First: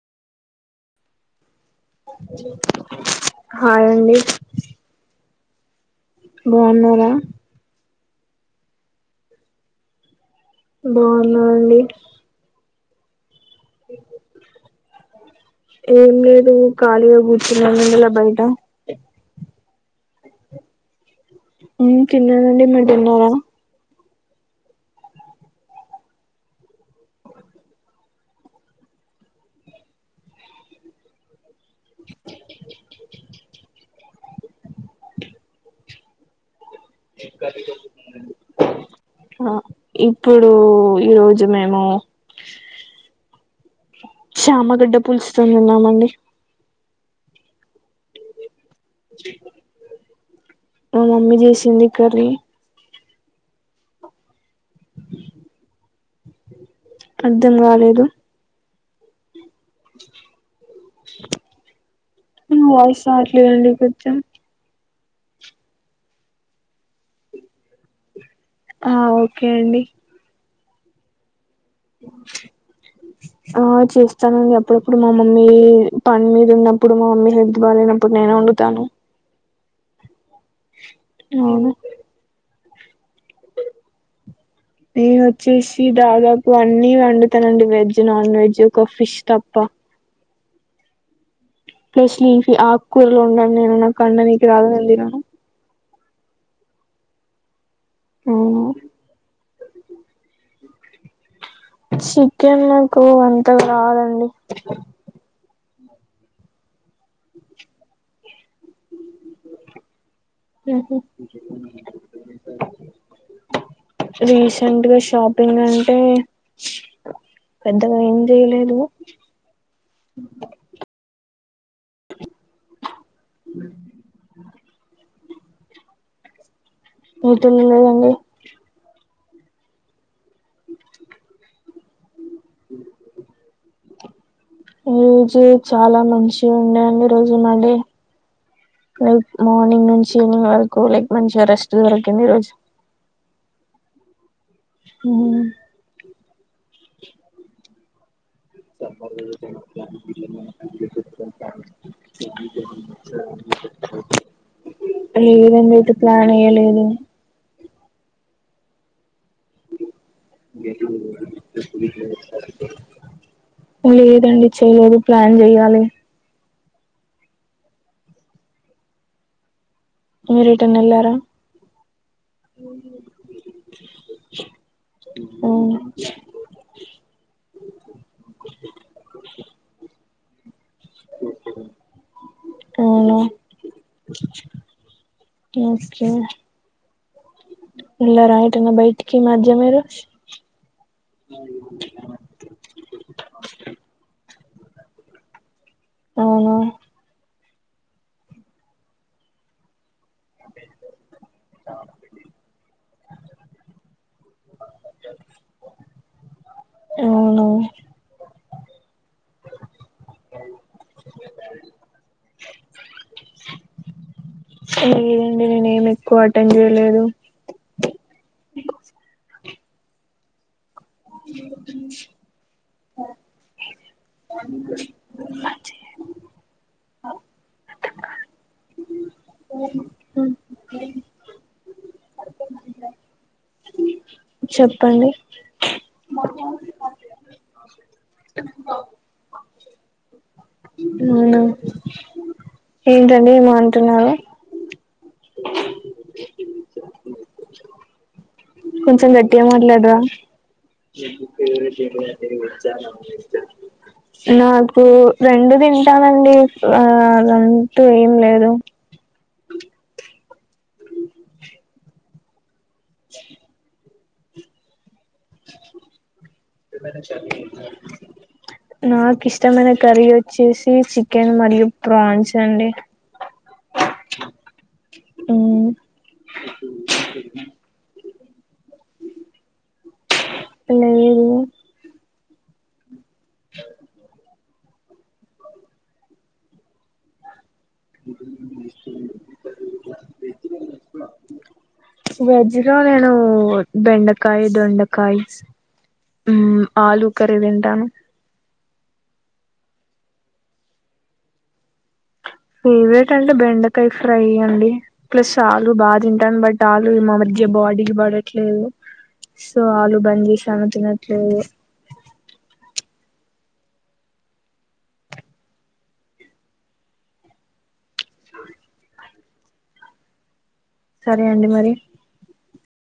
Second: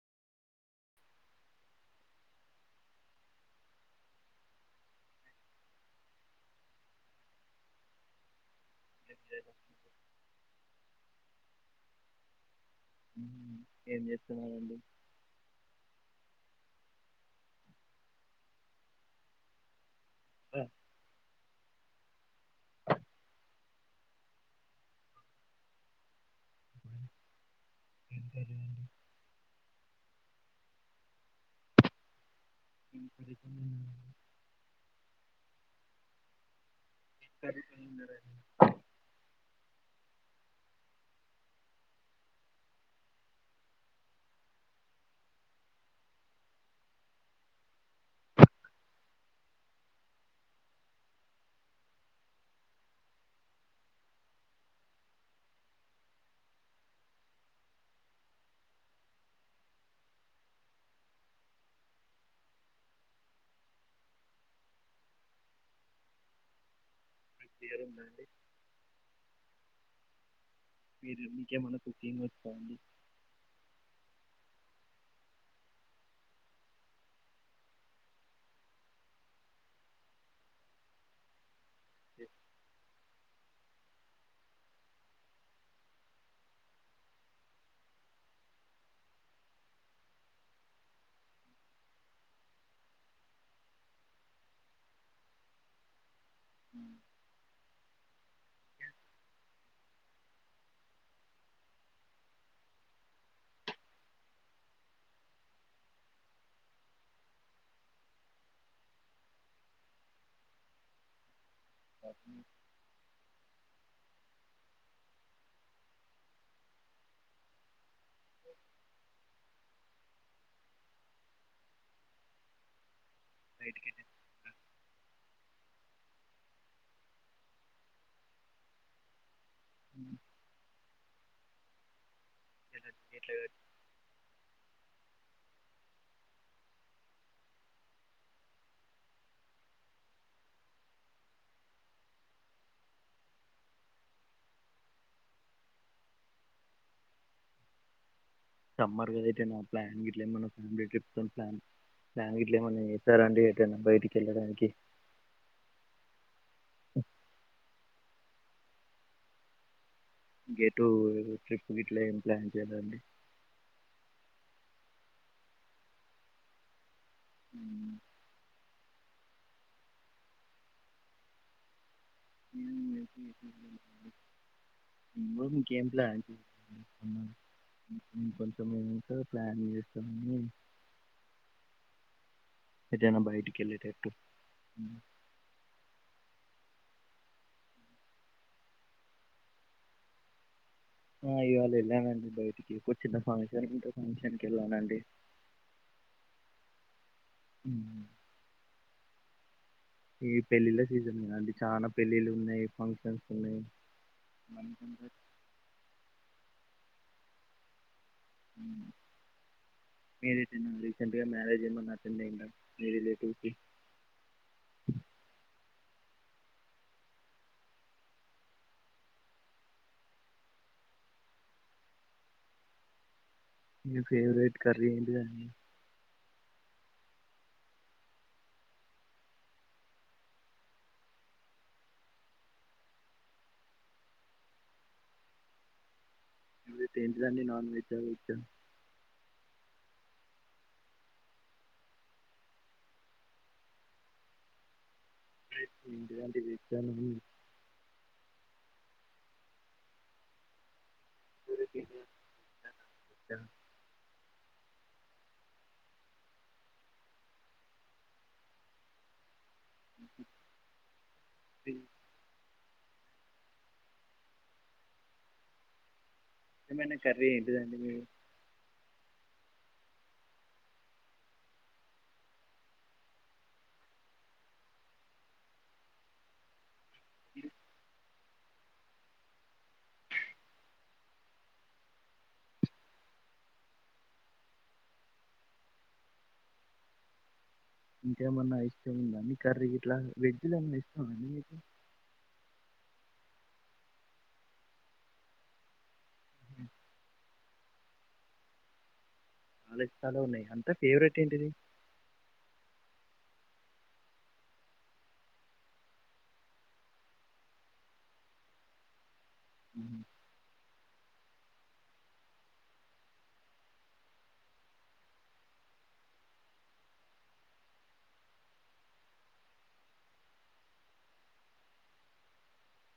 Hi అండి. బావున్నారా. [inaudible] బావున్నానండి. ఉహ్ ఏం చెస్తున్నారండి. హ్ ఖాళిగా గుర్చున్నాం ఎండలా బయట. అ హ్ తిన్ననండి. మీరు తిన్నారా? ఇంకా తిన [inaudible] ఈ పరిచయం పరిచయం ఉన్నారండి. ఆ ఇప్పుడు ఈరోజు మేము శ్యామగడ్డ పులుచుతో తిన్నామండి మా మమ్మీ చేసింది కర్రీ అర్ధం కాలేదు వాయిస్ రావట్లేదు అండి కొంచెం మీ పేరు ఉందా అండి ఆ ఓకే అండి మీరు మీకు ఏమన్నా కుకింగ్ వచ్చా అండి స్తానండి అప్పుడప్పుడు మా మమ్మీ పని మీద ఉన్నప్పుడు మా మమ్మీ హెల్త్ బాలేనప్పుడు నేనే వండుతాను ఉమ్ అవును ఇ నేను వచ్చేసి దాదాపు అన్ని వండుతానండి వెజ్ నాన్ వెజ్ ఒక ఫిష్ తప్ప ఫెష్లీ ఆకుకూరలు వండను నేను నాకి వండనీకి రాదు నేను తినను ఉమ్ ఉమ్ చికెన్ నాకు అంత రాదండి ఉహూ ఓ రీసెంట్ గా షాపింగ్ అంటే పెద్దగా ఏం చేయలేదు బయటికి అయితే పోతలేదండీ ఉమ్ [unintelligible] ఈ రోజు చాలా మంచిగా ఉండేయండి రోజు మండే లైక్ మార్నింగ్ నుంచి ఈవినింగ్ వరకు లైక్ మంచిగా రెస్ట్ దొరికింది ఈ రోజు ఉమ్ సమ్మర్ కదా ఎటైనా ప్లాన్ గిట్ల ఏమన్నా ఫ్యామిలీ ట్రిప్తో ప్లాన్ ప్లాన్ గిట్ల ఏమన్నా చేశారా అండి ఎటైనా బయటికి వెళ్ళడానికి లేదండి అయితే ప్లాన్ వెయ్యలేదు గేటు ట్రిప్ గిట్ల ఏం ప్లాన్ చేయాలండి లేదండి లేదు ప్లాన్ చేయాలి ఉమ్ మీరు ఎటైనా వెళ్ళారా ఉమ్ అవును ఇంకేం ప్లాన్ ఉమ్ ఇంకొన్ని మనతో ప్లాన్ చే ఉమ్ అవునా ఎటైనా బయటికి వెళ్ళేటట్టు ఓకే ఎల్లారా ఎటైనా బయటికి ఈ మధ్య మీరు ఆ ఇవాళ వెళ్ళామండి బయటకి ఒక చిన్న ఫంక్షన్ ఉంటే ఫంక్షన్ కి కెళ్ళనండి అవునా ఉమ్ ఈ పెళ్లిళ్ల సీజన్ కదండీ చాలా పెళ్లిళ్లు ఉన్నాయి ఫంక్షన్ న్నాయి అవునా ఉమ్ మీరు రీసెంట్ రీసెంట్ గా మ్యారేజ్ ఏమన్నా అటెండ్ అయిందా మీరు రిలేటివ్స్థీ? కాటన్ చేయలేదు మీ ఫేవరెట్ కర్రీ ఏంటిదండి? ఆ చెప్పండి విత్ ఏంటండి నాన్ వెజ్ చెయ్వచ్చా ఉమ్ ఏంటండీ ఏమో అంటున్నారు? అంటిదిఅంటే [unintelligible] కొంచెం గట్టిగా మాట్లాడరా. ఎ తెరుగా వెజ్జా తరు వచ్చా నాకు రెండు తింటానండి ఆ అంతా ఏం లేదు తీన్ చి ఇష్టమైన కర్రీ ఏంటిదండి మీరు నాక్ ఇష్ ఇష్టమైన కర్రీ వచ్చేసి చికెన్ మరియు ప్రాన్స్ అండి. ఉమ్ లేదు ఇంకేమన్నా ఇష్టం ఉందా అండి కర్రీ గిట్ల వెజ్ లేమన్నా ఇష్టం అండి మీకు? జర నేను బెండకాయ్ దొండకాయ్ ఉమ్ ఆలూ క ఇవి తింటాను లేఖలు ఉన్నాయ్ అంటే ఫేవరెట్ ఏంటిది? ఫేవరెట్ అంటే బెండకాయ్ ఫ్రై అండి. ప్లస్ ఆలు బాగా తింటాను బట్ ఆలు నా మధ్య బాడీకి పడట్లేదు. సో అల్లు బంజేసాను తినుడ్ క్లే సరే అండి మరి